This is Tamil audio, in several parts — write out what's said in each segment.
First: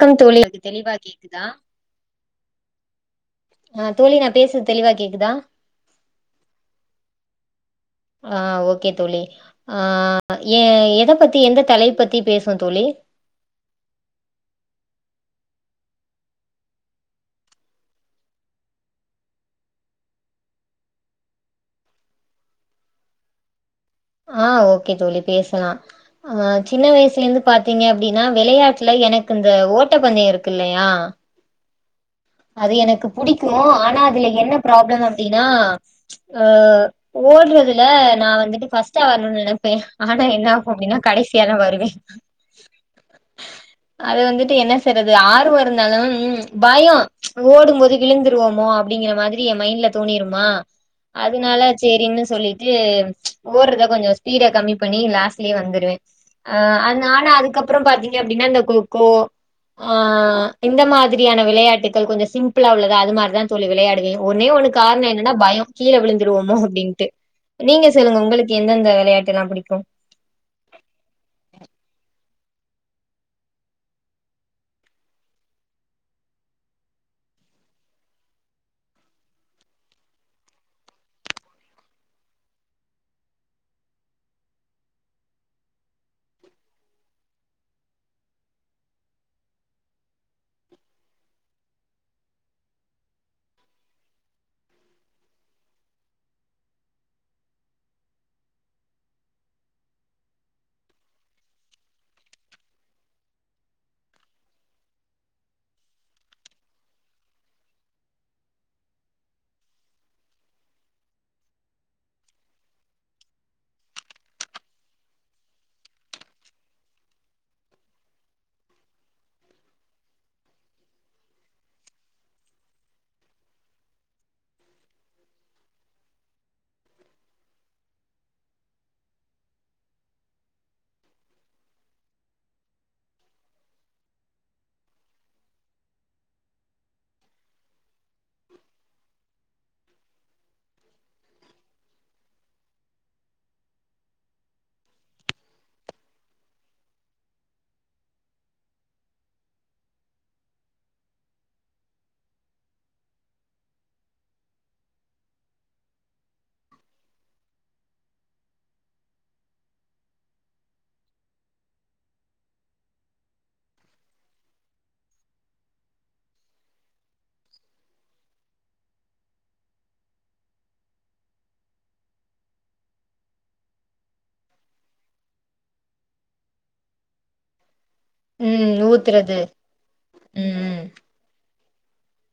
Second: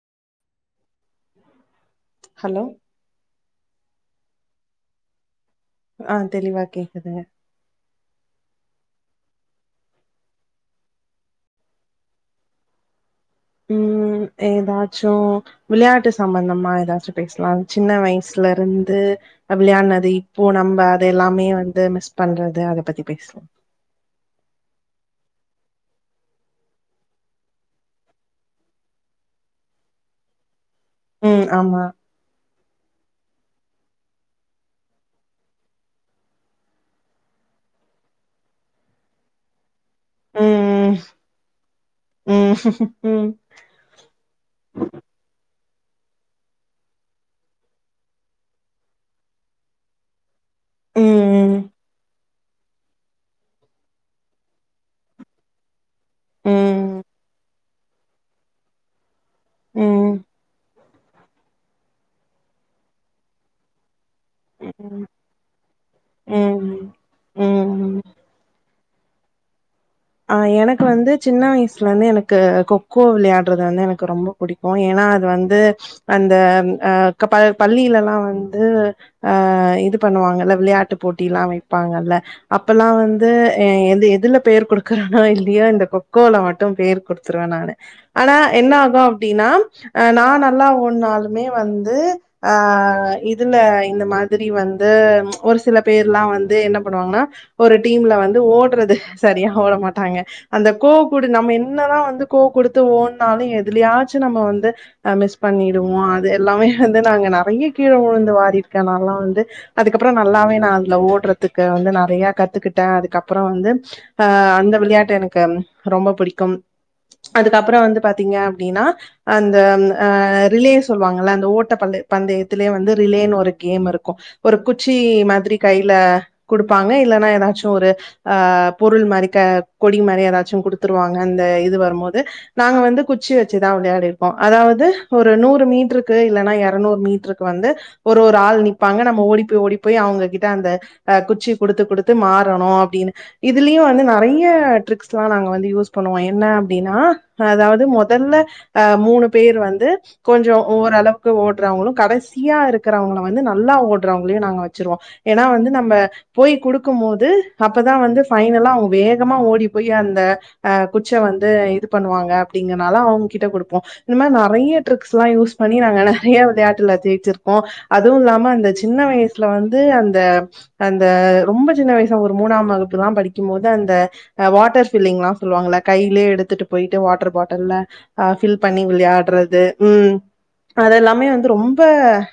வணக்கம் தோழி இப்ப தெளிவா கேக்குதா ஹலோ ஆ தோழி நா பேசுறது தெளிவா கேக்குதா ஆ தெளிவா கேக்குதுங்க ஆ ஓகே தோழி ஆ எ எத பத்தி எந்த தலை பத்தி பேசுவோ தோழி ம் ஏதாச்சு விளையாட்டு சம்பந்தமா ஏதாச்சு பேஸ்லா சின்ன வயிசுல இருந்து விளையாடுனது இப்போ நம்ம அது எல்லாமே வந்து மிஸ் பண்றது அத பத்தி பேஸ்லா ஆ ஓகே தோழி பேசலா அ சின்ன வயசுல இருந்து பாத்தீங்க அப்படின்னா வெளையாட்டுல எனக்கு இந்த ஓட்டப்பந்தயோ இருக்குல் இல்லையா ம் ஆமா அது எனக்கு புடிக் ஆனா அதுல என்ன ஃப்ராப்ளம் அப்டின்னா ஓடுறதுல நா வந்துட்டு ஃபஸ்ட் டா வரனுன் நெனப்பே ஆனா என்ன ஆகு ம் அப்படின்னா கடைசியாதா வருவே ம் ம் அது வந்துட்டு என்ன செய்றது ஆறு வரு இருந்தாலு ம் பயோ ஓடும் போது விழுந்துருவோமோ அப்படிங்கிற மாதிரி என் மைண்ட்ல தோணிருமா ம் அதனால சேரின்னு சொல்லிட் ஏ ஓ [unintelligible] கொஞ்சோ ஸ்பீட கம்மி பண்ணி லாஸ்லயே வந்துடுவேன் ஆ ம் அது நானா அதுக்கப்றோ பாத்தீங்கனா எப்டின்னா அந்த கோக்கோ ஆ ம் இந்த மாதிரியான விளையாட்டுகள் கொஞ்சம் சிம் ளா உள்ளது அது மாதிரி தா தோழி விளையாடுவேன் ஒன்னே ஒண்ணு ம் காரணம் என்னன்னா பயம் கீழ விழுந்துடுவோமோ ம் அப்டின்ட்டு நீங்க ம் சொல்லுங்க உங்களுக்கு எந்தெந்த விளையாட்டு எல்லா பிடிக்கும் அ எனக்கு வந்து சின்ன வயசுலந்து எனக்கு கொக்கோ விளையாடுறது வந்து எனக்கு ரொம்ப புடிக்கும் ஏன்னா அது வந்து அந்த அ ப பள்ளியில எல்லா வந்து அ இது பண்ணுவாங்கல்ல விளையாட்டு போட்டி எல்லா வைப்பாங்கல்ல அப்பெல்லாம் வந்து அ எது எதுல பேர் குடு னோ இல்லியே இந்த கொக்கோல மட்டும் பேர் குடுத்துருவேன் நானு ஆனா என்ன ஆகும் அப்டின்னா அ நா நல்லா ஓடுனாலுமே வந்து ஆ இதுல இந்த மாதிரி வந்து ஒரு சில பேர்லாம் வந்து என்ன பண்ணுவாங்கன்னா ஒரு டீம்ல வந்து ஓடுறது சரியா ஓட மாட்டாங்க அந்த கோ குடு நம்ம என்ன தா வந்து கோ குடுத்து ஓடுனாலும் எதிலயாச்சும் நம்ம வந்து அ மிஸ் பண்ணிடுவோம் அது எல்லாமே வந்து நாங்க நெறைய கீழ உழுந்து வாரிருக்கேன் நா எல்லா வந்து அதுக்கப்றோ நல்லாவே நா அதுல ஓடுறதுக்கு வந்து நெறைய கத்துக்கிட்டேன் அதுக்கப்றோ வந்து அ அந்த வெளையாட்டு எனக்கு ரொம்ப புடிக்கும் அதுக்கப்புறோம் வந்து பாத்தீங்க அப்டின்னா அந்த அ ரிலே சொல்லுவாங்கல்ல அந்த ஓட்ட பந் பந்தயத்துலேயே வந்து ரிலேன்னு ஒரு கேம் இருக்கும் ஒரு குச்சி மாதிரி கையில குடுப்பாங்க இல்லன்னா ஏதாச்சும் ஒரு ஆ பொருள் மாரி க கொடி மாரி ஏதாச்சும் குடுத்துருவாங்க அந்த இது வரும்போது நாங்க வந்து குச்சி வச்சு தா விளையாடி இருக்கோம் அதாவது ஒரு நூறு மீட்டருக்கு இல்லைன்னா இருநூறு மீட்டருக்கு வந்து ஒரு ஒரு ஆள் நிற்பாங்க நம்ம ஓடி போய் ஓடி போய் அவங்ககிட்ட அந்த அ குச்சி குடுத்து குடுத்து மாறணும் அப்டின்னு இதுலயும் வந்து நெறைய ட்ரிக்ஸ்லா நாங்க வந்து யூஸ் பண்ணுவோம் என்ன அப்டின்னா அதாது மொதல்ல அ மூணு பேர் வந்து கொஞ்சோ ஓரு அளவுக்கு ஓடுறவங்களும் கடைசியா இருக்கிறவங்கள வந்து நல்லா ஓடுறவங்களவும் நாங்க வச்சுருவோ ஏன்னா வந்து நம்ம போய் குடுக்கும் போது அப்போ தா வந்து ஃபைனலா அவங்க வேகமா ஓடி போய் அந்த அ குச்ச வந்து இது பண்ணுவாங்க அப்டிங்கனால அவங்க கிட்ட குடுப்போம் இந்த மாரி நெறைய ட்ரிக்ஸ்ல்லா யூஸ் பண்ணி நாங்க நெறைய வெளையாட்டுல ஜெய்ச்சிருக்கோம் அதுவும் இல்லாம அந்த சின்ன வயசுல வந்து அந்த அந்த ரொம்ப சின்ன வயசா ஒரு மூணாம் வகுப் இப்டில்லா படிக்கும் போது அந்த வாட்டர் ஃபில்லிங்ல்லா சொல்லுவாங்கள கையிலயே எடுத்துட்டு போயிட்டு வாட்டர் பாட்டில ஆ ஃபில் ம் பண்ணி ஊத்துறது விளையாடுறது ம் அதெல்லாமே வந்து ரொம் ரொம்ப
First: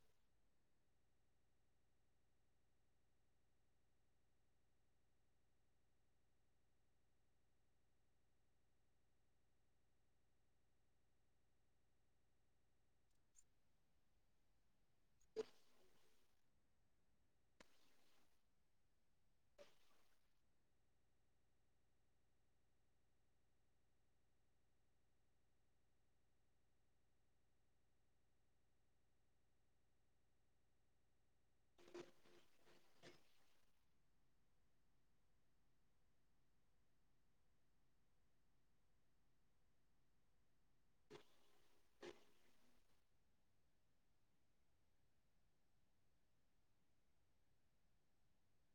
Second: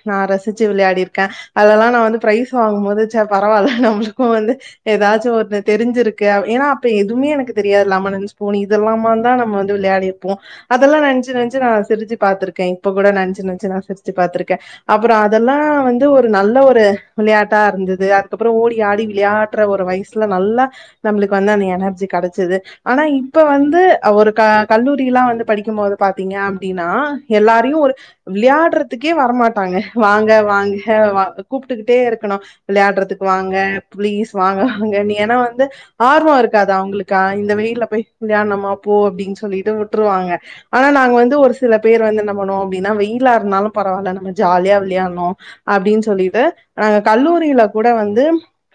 நா ரசிச்சு விளையாடி இருக்கேன் அதெல்லா நா வந்து பிரைஸ் வாங்கும் போது பரவாயில்ல நம்மளுக்கும் வந்து ஏதாச்சும் ஒரு தெரிஞ்சிருக்கு ஏன்னா அப்ப எதுவுமே எனக்கு தெரியாது லெமன் இன் ஸ்பூன் இதெல்லாம தா நம்ம வந்து விளையாடி இருப்போம் அதெல்லாம் நினைச்சு நினைச்சு நா சிரிச்சு பாத்திருக்கேன் இப்ப கூட நினைச்சு நினைச்சு நா சிரிச்சு பாத்திருக்கேன் அப்புறம் அதெல்லாம் வந்து ஒரு நல்ல ஒரு விளையாட்டா இருந்தது அதுக்கப்பறோ ஓடி ஆடி விளையாடுற ஒரு வயசு நல்ல நம்மளுக்கு வந்து அந்த எனர்ஜி கடைச்சது ஆனா இப்ப வந்து ஒரு கல்லூரி எல்லா வந்து படிக்கும்போது பாத்தீங்க அப்டின்னா எல்லாரையும் ஒரு விளையாடுறதுக்கே வரமாட்டாங்க வாங்க வாங்க கூப்பிட்டுக்கிட்டே இருக்கணும் விளையாடுறதுக்கு வாங்க பளீஸ் வாங்க அங்க நீ ஏன்னா வந்து ஆர்வம் இருக்காது அவங்களுக்கு இந்த வெயில போய் விளையாடனுமா போ அப்டின்னு சொல்லிட்டு விட்டுருவாங்க ஆனா நாங்க வந்து ஒரு சில பேர் வந்து என்ன‌ பண்ணுவோம் அப்டின்னா வெயிலா இருந்தாலும் பரவாயில்ல நம்ம ஜாலியா விளையாடணும் அப்டின்னு சொல்லிட்டு கல்லூரியில கூட வந்து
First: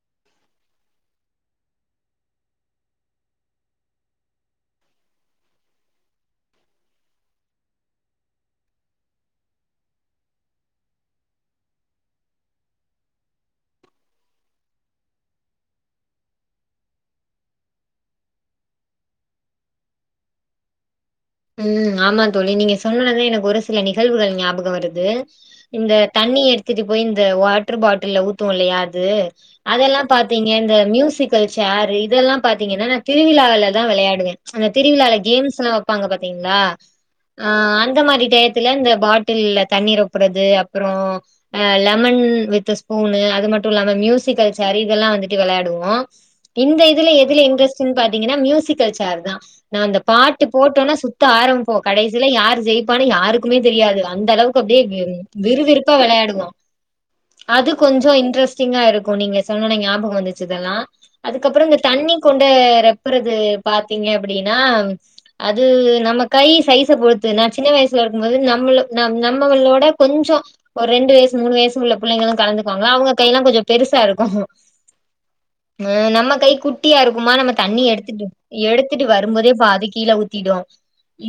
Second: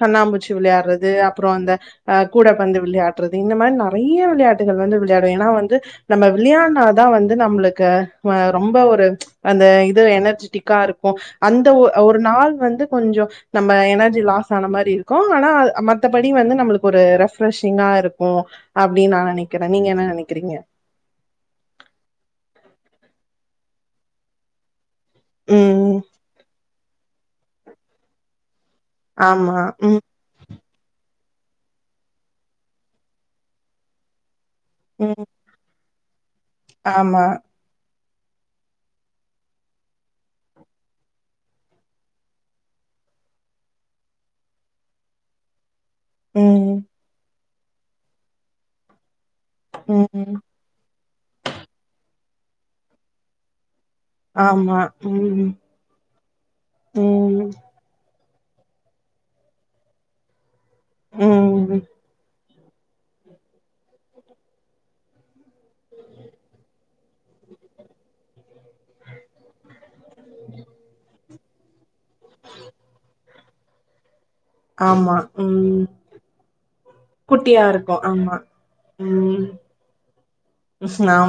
கண்ணாம்பூச்சி விளையாடுறது வந்து அப்புறோ அந்த அ கூடப்பந்து விளையாடுறது இந்த மாரி நிறைய விளையாட்டுகள் வந்து விளையாடும் ஏன்னா வந்து நம்ம விளையாடினா தா வந்து நம்மளுக்கு ரொம்ப ஒரு அந்த இது எனர்ஜிட்டிக்கா இருக்கும் அந்த ஒ ஒரு நாள் வந்து கொஞ்சோ நம்ம எனர்ஜி லாஸ் ஆன மாரி இருக்கும் ஆனா மத்தபடி வந்து நம்மளுக்கு ஒரு ரெஃப்ரெஷிங்கா இருக்கும் அப்டின்னு நா நினைக்கிறேன் நீங்க என்ன நினைக்கிறீங்க ம் ஆமா தோழி நீங்க சொன்னது எனக்கு ஒரு சில நிகழ்வுகள் ஞாபகம் வரு து இந்த ம். தண்ணி எடு த்துட்டு போய் இந்த வாட்டர் பாட்டில ஊத்துவோ இல்லயா து ஆமா. அதெல்லா ம், பாத்தீங்க இந்த மியூசிக்கல் சேரு இதெல்லா பாத்தீங்கன்னா நா திருவிழால தா விளையாடுவேன் அந்த திருவிழால ம். கேம்ஸ்லாம் வை ப்பாங்க பாத்தீங்களா ஆமா. ஆ ஆன் இந்த மாரி டயத்துல இந்த பாட்டில்ல தண்ணீர் நொப்புறது அப்றோ லெமன் வித் ஸ்பூனு அது மட்டும் இல்லாம மியூசிக்கல் சேரு இதெல்லா வந்துட்டு விளையாடுவோம் ம், இந்த இதுல எதுல இன்ட்ரஸ் ட்னு பாத்தீங்கன்னா மியூசிக்கல் சேர் தான் நா அந்த ம். பாட்டு சுத்து ஆரம்பிப்போ கடைசில யார் ஜெயிப்பான்னு யாருக்குமே தெரியாது அந்த அளவுக்கு ஆமா. அப்டியே ம், விறுவிறுப்பா விளையாடுவோம் ம், அது கொஞ்சோ இன்ட்ரெஸ் டிங்கா இருக்கும் நீங்க சொன்னனே ஞாபம் வந்துச்சு இதல்லா அதுக்கப்புறோ இங்க ம். தண்ணி கொண் டு ரெப்புறது பாத்தீங்க அப்டின்னா அது நம்ம கை சைஸ பொருத்து நா சின்ன வயசுல இருக்கும் போது நம்மள நம் நம்மவளோட கொஞ்சோ ஒரு ரெண்டு வயசு மூணு வயசு உள்ள புள்ளைங்களு கலந்துக்கவாங்களா அவங்க கையெல்லா கொஞ்ச பெருசா இருக்கு ஆமா. ம். ஆ நம்ம கை குட்டியா இருக்குமா நம்ம குட்டியா தண்ணி இருக்கும். எடுத்துட்டு ஆமா. எடுத்துட்டு ம். வரும்போதே பாதி கீழ ஊத் திரு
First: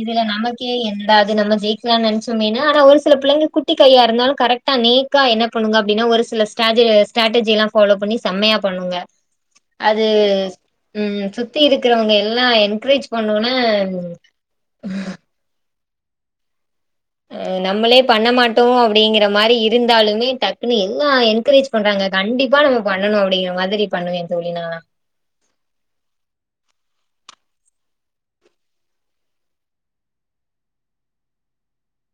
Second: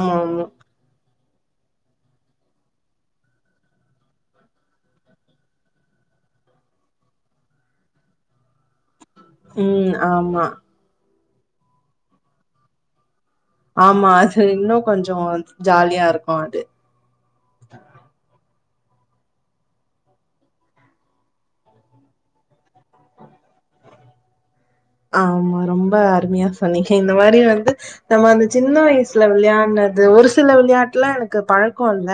இதுல நமக்கே என் னடா இது நம்ம ஜெயிக்கலாம்னு நெனைச்சோமே ஆனா ஒரு சில பிள்ளைங்க குட்டி கையா இருந்தாலு கரெக்டா நேக்கா என்ன பண்ணுங்க அப்டின்னா ஒரு சில ஸ்ட்ராஜு ஸ்ட்ராட்டஜி எல்லா ஃபாலோ பண்ணி செமையா பண்ணுங்க ம். அது ஆமா. உம் சுத்தி இருக்கிறவங்க எல்லா என்கரேஜ் பண்ணவுன்னே மா அது இன்னும் கொஞ்சோ ஜாலியா இருக்கு அது ஆ நம்மளே பண்ண மாட் டோ அப்டிங்கிற மாரி இருந்தாலுமே டக்குன்னு எல்லா என்கரேஜ் பண்றாங்க கண்டிப்பா நம்ம பண்ணனு அப்டிங்கற மாதிரி பண்ணுவே தோழி நா ஆமா ரொம்ப அருமையா சொன்னீங்க இந்த மாரி வந்து நம்ம அந்த சின்ன வயசுல விளையாட்னது ஒரு சில விளையாட்டுலா எனக்கு பழக்கோ இல்ல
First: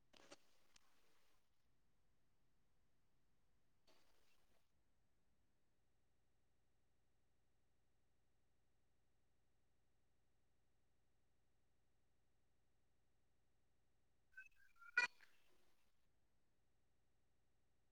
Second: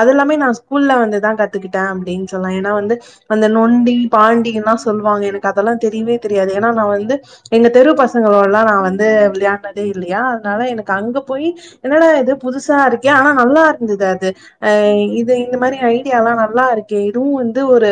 அது எல்லாமே நா ஸ்கூல்ல வந்துதா கத்துக்கிட்டே அப்டின்னு சொல்லலா. ஏன்னா வந்து அந்த நொண்டி பாண்டில்லா சொல்வாங்க எனக்கு அதெல்லா தெரியவே தெரியாது. ஏன்னா நா வந்து எங்க தெரு பசங்களோடல்லா நா வந்து விளையாடுனதே இல்லயா அதனால எனக்கு அங்க போய் என்னடா இது புதுசா இருக்கே ஆனா நல்லா இருந்தது அது ஆ இது இந்த மாரி ஐடியால்லா நல்லா இருக்கே இதுவு வந்து ஒரு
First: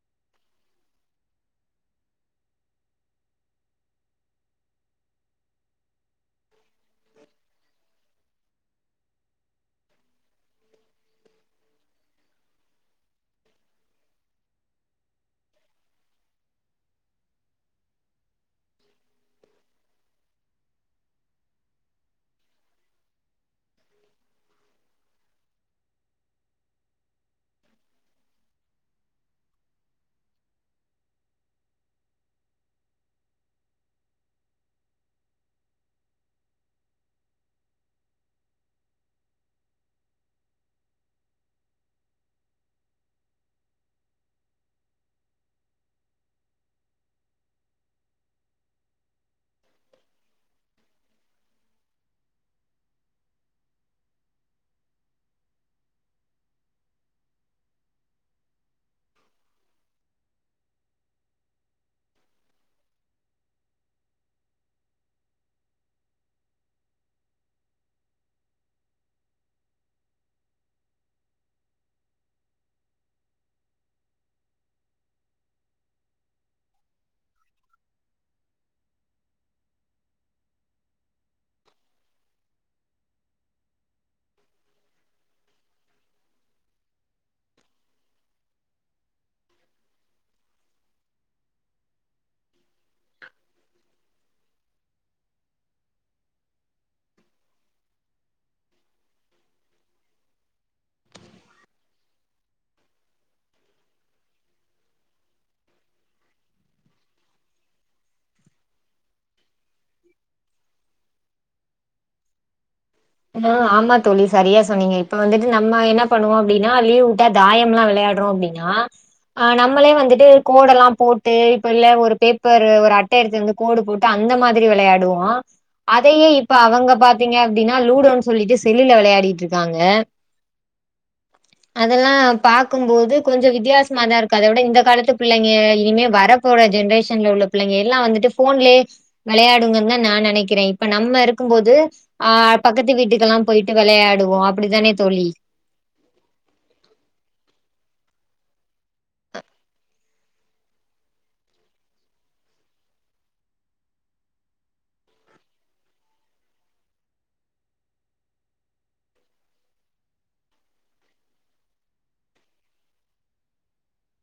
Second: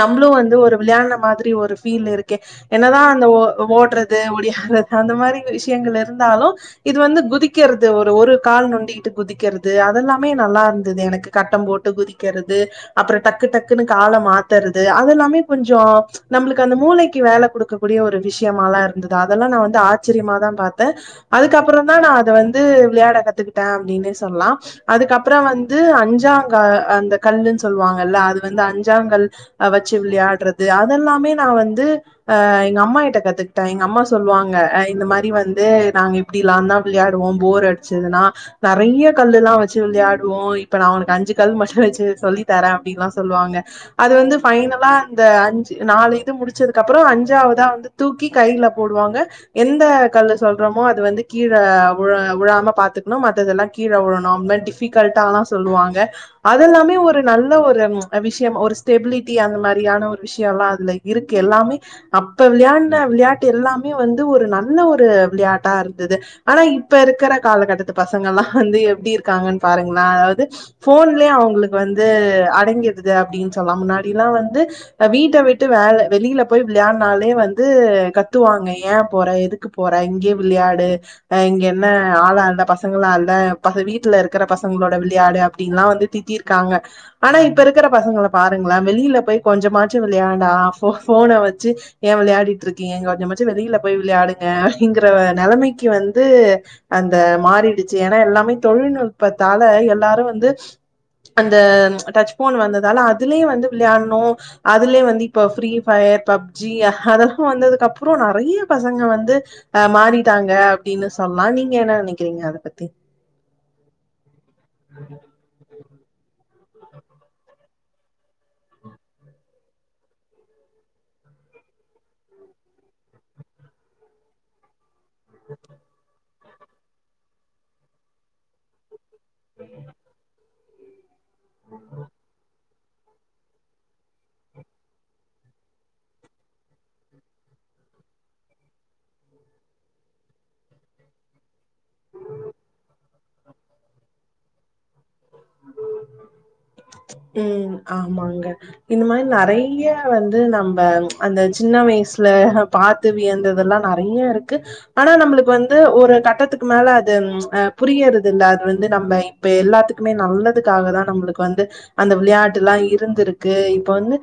நம்மளு வந்து ஒரு விளையாட்ன மாதிரி ஒரு ஃபீல் இருக்கே என்னதா அந்த ஓ ஓடுறது ஒடியாடறது அந்த மாரி விஷயங்கள் இருந்தாலு இது வந்து குதிக்கிறது ஒரு ஒரு கால் நொண்டிட்டு குதிக்கிறது அதெல்லாமே நல்லா இருந்தது எனக்கு. கட்டம் போட்டு குதிக்கிறது அப்றோ டக்கு டக்குன்னு கால மாத்துறது அதெல்லாமே கொஞ்சோ நம்மளுக்கு அந்த மூளைக்கு வேல குடுக்க க்கூடிய ஒரு விஷயமாதா இருந்தது. அதெல்லா நா வந்து ஆச்சரியமாதா பாத்தே. அதுக்கப்புறம்தா நா அத வந்து விளையாட கத்துக்கிட்டே அப்டின்னே சொல்லலா. அதுக்கப்புற வந்து அஞ்சாங்க அந்த கல்லுன்னு சொல்வாங்கல்ல அது வந்து அஞ்சாங்கல் ஆ வச்சு விளையாடுறது அதெல்லாமே நா வந்து ஆ எங்க அம்மாட்ட கத்துக்கிட்டே. எங்க அம்மா சொல்வாங்க ஆ இந்த மாரி வந்து நாங்க இப்டில்லாந்தா விளையாடுவோ போர் அடிச்சதுன்னா. நெறைய கல்லு எல்லா வச்சு விளையாடுவோ இப்ப நா உனக்கு அஞ்சு கல் மட்டு வச்சு சொல்லி தரே அப்டின்லா சொல்வாங்க. அது வந்து ஃபைனலா இந்த அஞ்சு நாலு இது முடிச்சதுக்குப்புறோ அஞ் அஞ்சாவதா வந்து தூக்கி கையில போடுவாங்க. எந்த கல்லு சொல்றோமோ அது வந்து கீழே உழ உழாம பாத்துக்கணு மத்ததெல்லா கீழ வுழணு அந்த மாரி டிஃபிகல்டால்லா சொல்லுவாங்க. அதெல்லாமே ஒரு நல்ல ஒரு ம் அ விஷயம் ஒரு ஸ்டெபிலிட்டி அந்த மாரியான ஒரு விஷயல்லா அதுல இருக்கு எல்லாமே அப்ப விளையாண்ட விளையாட்டு எல்லாமே வந்து ஒரு நல்ல ஒரு விளையாட்டா இருந்துது. ஆனா இப்ப இருக்கிற காலகட்டத்து பசங்கல்லா வந்து எப்டி இருக்காங்கன்னு பாருங்களே அதாவது ஃபோன்லயே அவங்களுக்கு வந்து அடங்கிடுது அப்டின்னு சொல்லலா. முன்னாடில்லா வந்து ஆ வீட்ட விட்டு வேல வெளியில போய் விளையாடுனாலே வந்து கத்துவாங்க ஏன் போற எதுக்கு போற இங்கயே விளையாடு ஆ இங்க என்ன ஆளா இல்ல பசங்களா இல்ல பச வீட்ல இருக்கற பசங்களோட விளையாடு அப்டின்ல்லா வந்து திட்டிருக்காங்க. ஆனா இப்ப இருக்கிற பசங்கள பாருங்களே வெளியில போய் கொஞ்சமாச்சு விளையாண்டா ஃபோ ஃபோன வச் சு ஏ விளையாடிட்டு இருக்கீங்க கொஞ்சமாச்சு வெளியில போய் விளையாடுங்க அப்டிங்கிற நெலைமைக்கி வந்து அந்த மாறிடுச்சு. ஏன்னா எல்லாமே தொழில்நுட்பத்தால எல்லாரு வந்து அந்த டச் ஃபோன் வந்ததால அதுலயே வந்து விளையாடணு அதுலயே வந்து இப்ப ஃப்ரீ ஃபயர் ஃபப் ஜி அதெல்லா வந்ததுக்கு அப்றோ நெறைய பசங்க வந்து ஆ மாறிட்டாங்க அப்டின்னு சொல்லலா நீங்க என்ன நெனைக்கிறீங்க அத பத் ஆ ஆமா தோழி சரியா சொன்னீங்க. இப்ப வந்துட்டு நம்ம என்ன பண்ணுவோ அப்டினா லீவ் வுட்டா தாயம்லா வெளையாடுறோ அப்டின்னா ஆ நம்மளே வந்துட்டு கோடல்லா போட்டு இப்ப இல்ல ஒரு பேப்பர் ஒரு அட்ட எடுத்து வந்து கோடு போட்டு அந்த மாதிரி வெளையாடு வோ அதையே இ ப்ப அவங்க பாத்தீங்க அப்டின்னா லூடோனு சொல்லிட்டு செல்லுல வெளையா டிட்ருக்காங்க அதெல்லா பா க்கும் போது கொஞ்ச வித்தியாசமாதா இருக்கு அத விட இந்த காலத்து பிள்ளைங்க இனிமே வரப்போற ஜென்ரேஷன்ல உள்ள பிள்ளைங்க எல்லா வந்துட்டு ஃபோன்லயே வெளையாடுங்கன்னுதா நா நெனைக்கிறே. இப்ப நம்ம இருக்கும் போது ஆ பக்கத்து வீட்டுக்கெல்லா போயிட்டு வெளையாடுவோ அப்பிடிதானே தோழி? ம் ஆமாங்க. இந்த மாரி நெறைய வந்து நம்ப அந்த சின்ன வயசுல பாத்து வியந்ததல்லா நெறைய இருக்கு. ஆனா நம்மளுக்கு வந்து ஒரு கட்டத்துக்கு மேல அது ஆ புரியிறது இல்ல அது வந்து நம்ம இப்ப எல்லாத்துக்குமே நல்லதுக்காக தான் நம்மளுக்கு வந்து அந்த வெளையாட்டுல்லாம் இருந்திருக்கு இப்ப வந்து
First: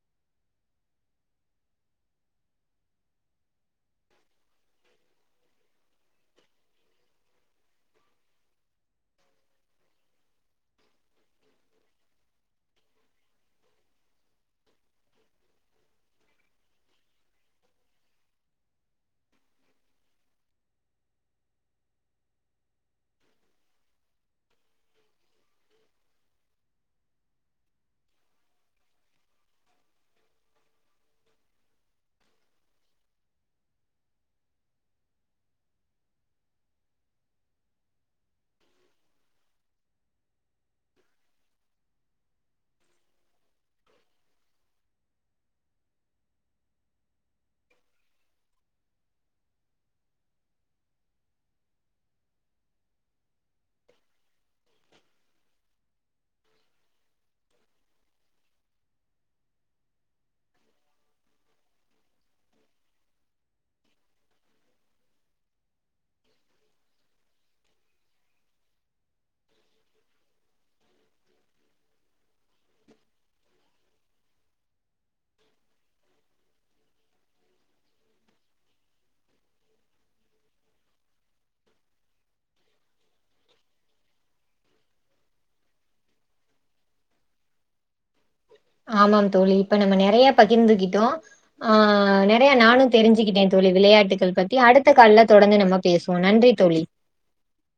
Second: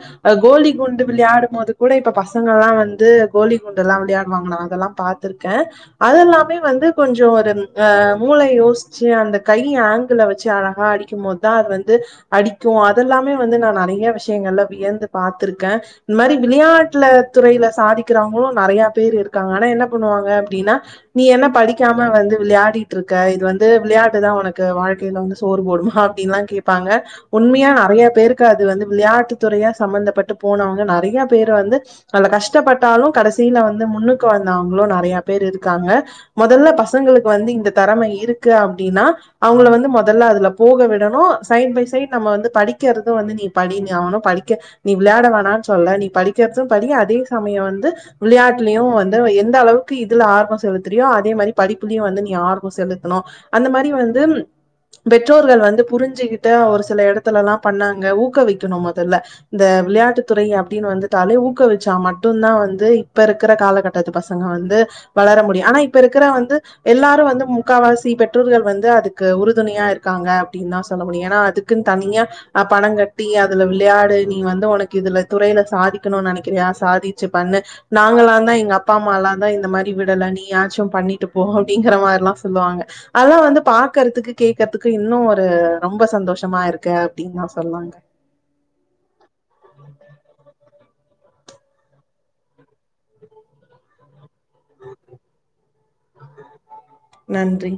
கோலி குண்டு வெளையாடும் போது கூட இப்ப பசங்கல்லாம் வந்து கோலி குண்டு எல்லாம் விளையாடுவாங்க நா அதெல்லாம் பாத்துருக்கேன் அதெல்லாமே வந்து கொஞ்சோம் ஒரு அ மூளைய யோசிச்சு அந்த கை ஆங்கிள வச்சு அடிக்கும் போது தான் அது வந்து அடிக்கும் அதெல்லாமே வந்து நான் நிறைய விஷயங்கள்ல வியந்து பாார்த்திருக்கேன் இந்த மாதிரி விளையாட்டுல துறையில சாதிக்கிறவங்களும் நிறைய பேர் இருக்காங்க ஆனா என்ன பண்ணுவாங்க அப்படின்னா நீ என்ன படிக்காம வந்து விளையாடிட்டு இருக்க இது வந்து விளையாட்டுதான் உனக்கு வாழ்க்கையில வந்து சோறு போடுமா அப்படின்னுல்லா கேட்பாங்க உண்மையா நெறைய பேருக்கு அது வந்து வெளயாட்டு துறையா சம்பந்தப்பட்டு போனவங்க நெறைய பேரு வந்து நல்ல கஷ்டப்பட்டாலோ கடசியில வந்து முன்னுக்கு வந்தவங்களோ நெறைய பேர் இருக்காங்க முதல்ல பசங்களுக்கு வந்து இந்த திறம இருக்கு அப்டின்னா அவங்க வந்து முதல்லா அதுல ‌போக விடணும் சைட் பை சைட் நம்ம வந்து படிக்கிறதும் வந்து நீ படி நீனும் படிக்க நீ வெளையாட வேணானு சொல்லல நீ படிக்கிறதும் படி அதே சமயம் வந்து வெளையாட்டுலயும் வந்து எந்த அளவுக்கு இதுல ஆர்வம் செலுத்துறியோ அதே மாரி படிப்புலயும் வந்து நீ ஆர்வம் செலுத்தணும் அந்த மாதிரி வந்து பெற்றோர்கள் வந்து புரிஞ்சுகிட்ட ஒரு சில இடத்துலல்லாம் பண்ணாங்க ஊக்கவிக்கணும் மொதல்ல இந்த விளையாட்டு துறை அப்டின்னு வந்துட்டாலே ஊக்கவிச்சா மட்டும்தான் வந்து இப்ப இருக்கிற காலகட்டத்து பசங்க வந்து வளர முடியும் ஆனா இப்ப இருக்கிற வந்து எல்லாரும் வந்து முக்கால்வாசி பெற்றோர்கள் வந்து அதுக்கு உ உறுதுணையா இருக்காங்க அப்டின்னு தான் சொல்ல முடியும் ஏன்னா அதுக்குன்னு தனியா ஹ பணம் கட்டி அதுல வெளையாடு நீ வந்து உனக்கு இதுல துறையில சாதிக்கணும்னு நெனைக்கிறியா சாதிச்சு பண்ணு நாங்களாம் தான் எங்க அப்பா அம்மாலாம் தான் இந்த மாதிரி விடல நீயாச்சும் பண்ணிட்டு போ அப்டிங்கிற மாரில்லாம் சொல்லுவாங்க அதல்லாம் வந்து பாக்குறதுக்கு கேக்கறதுக்கு இன்னும் ஒரு ரொம்ப சந்தோஷமா இருக்கு அப்டின்னு நான் சொல்லாங்க ஆமாம் தோழி இப்ப நம்ம நெறைய பகிர்ந்துகிட்டோம் ஆ நெறைய நானும் தெரிஞ்சுக்கிட்டேன் தோழி வெளையாட்டுகள் பத்தி அடுத்த கால் ல தொடர்ந்து நம்ம பேசுவோம் நன்றி தோழி நன்றி.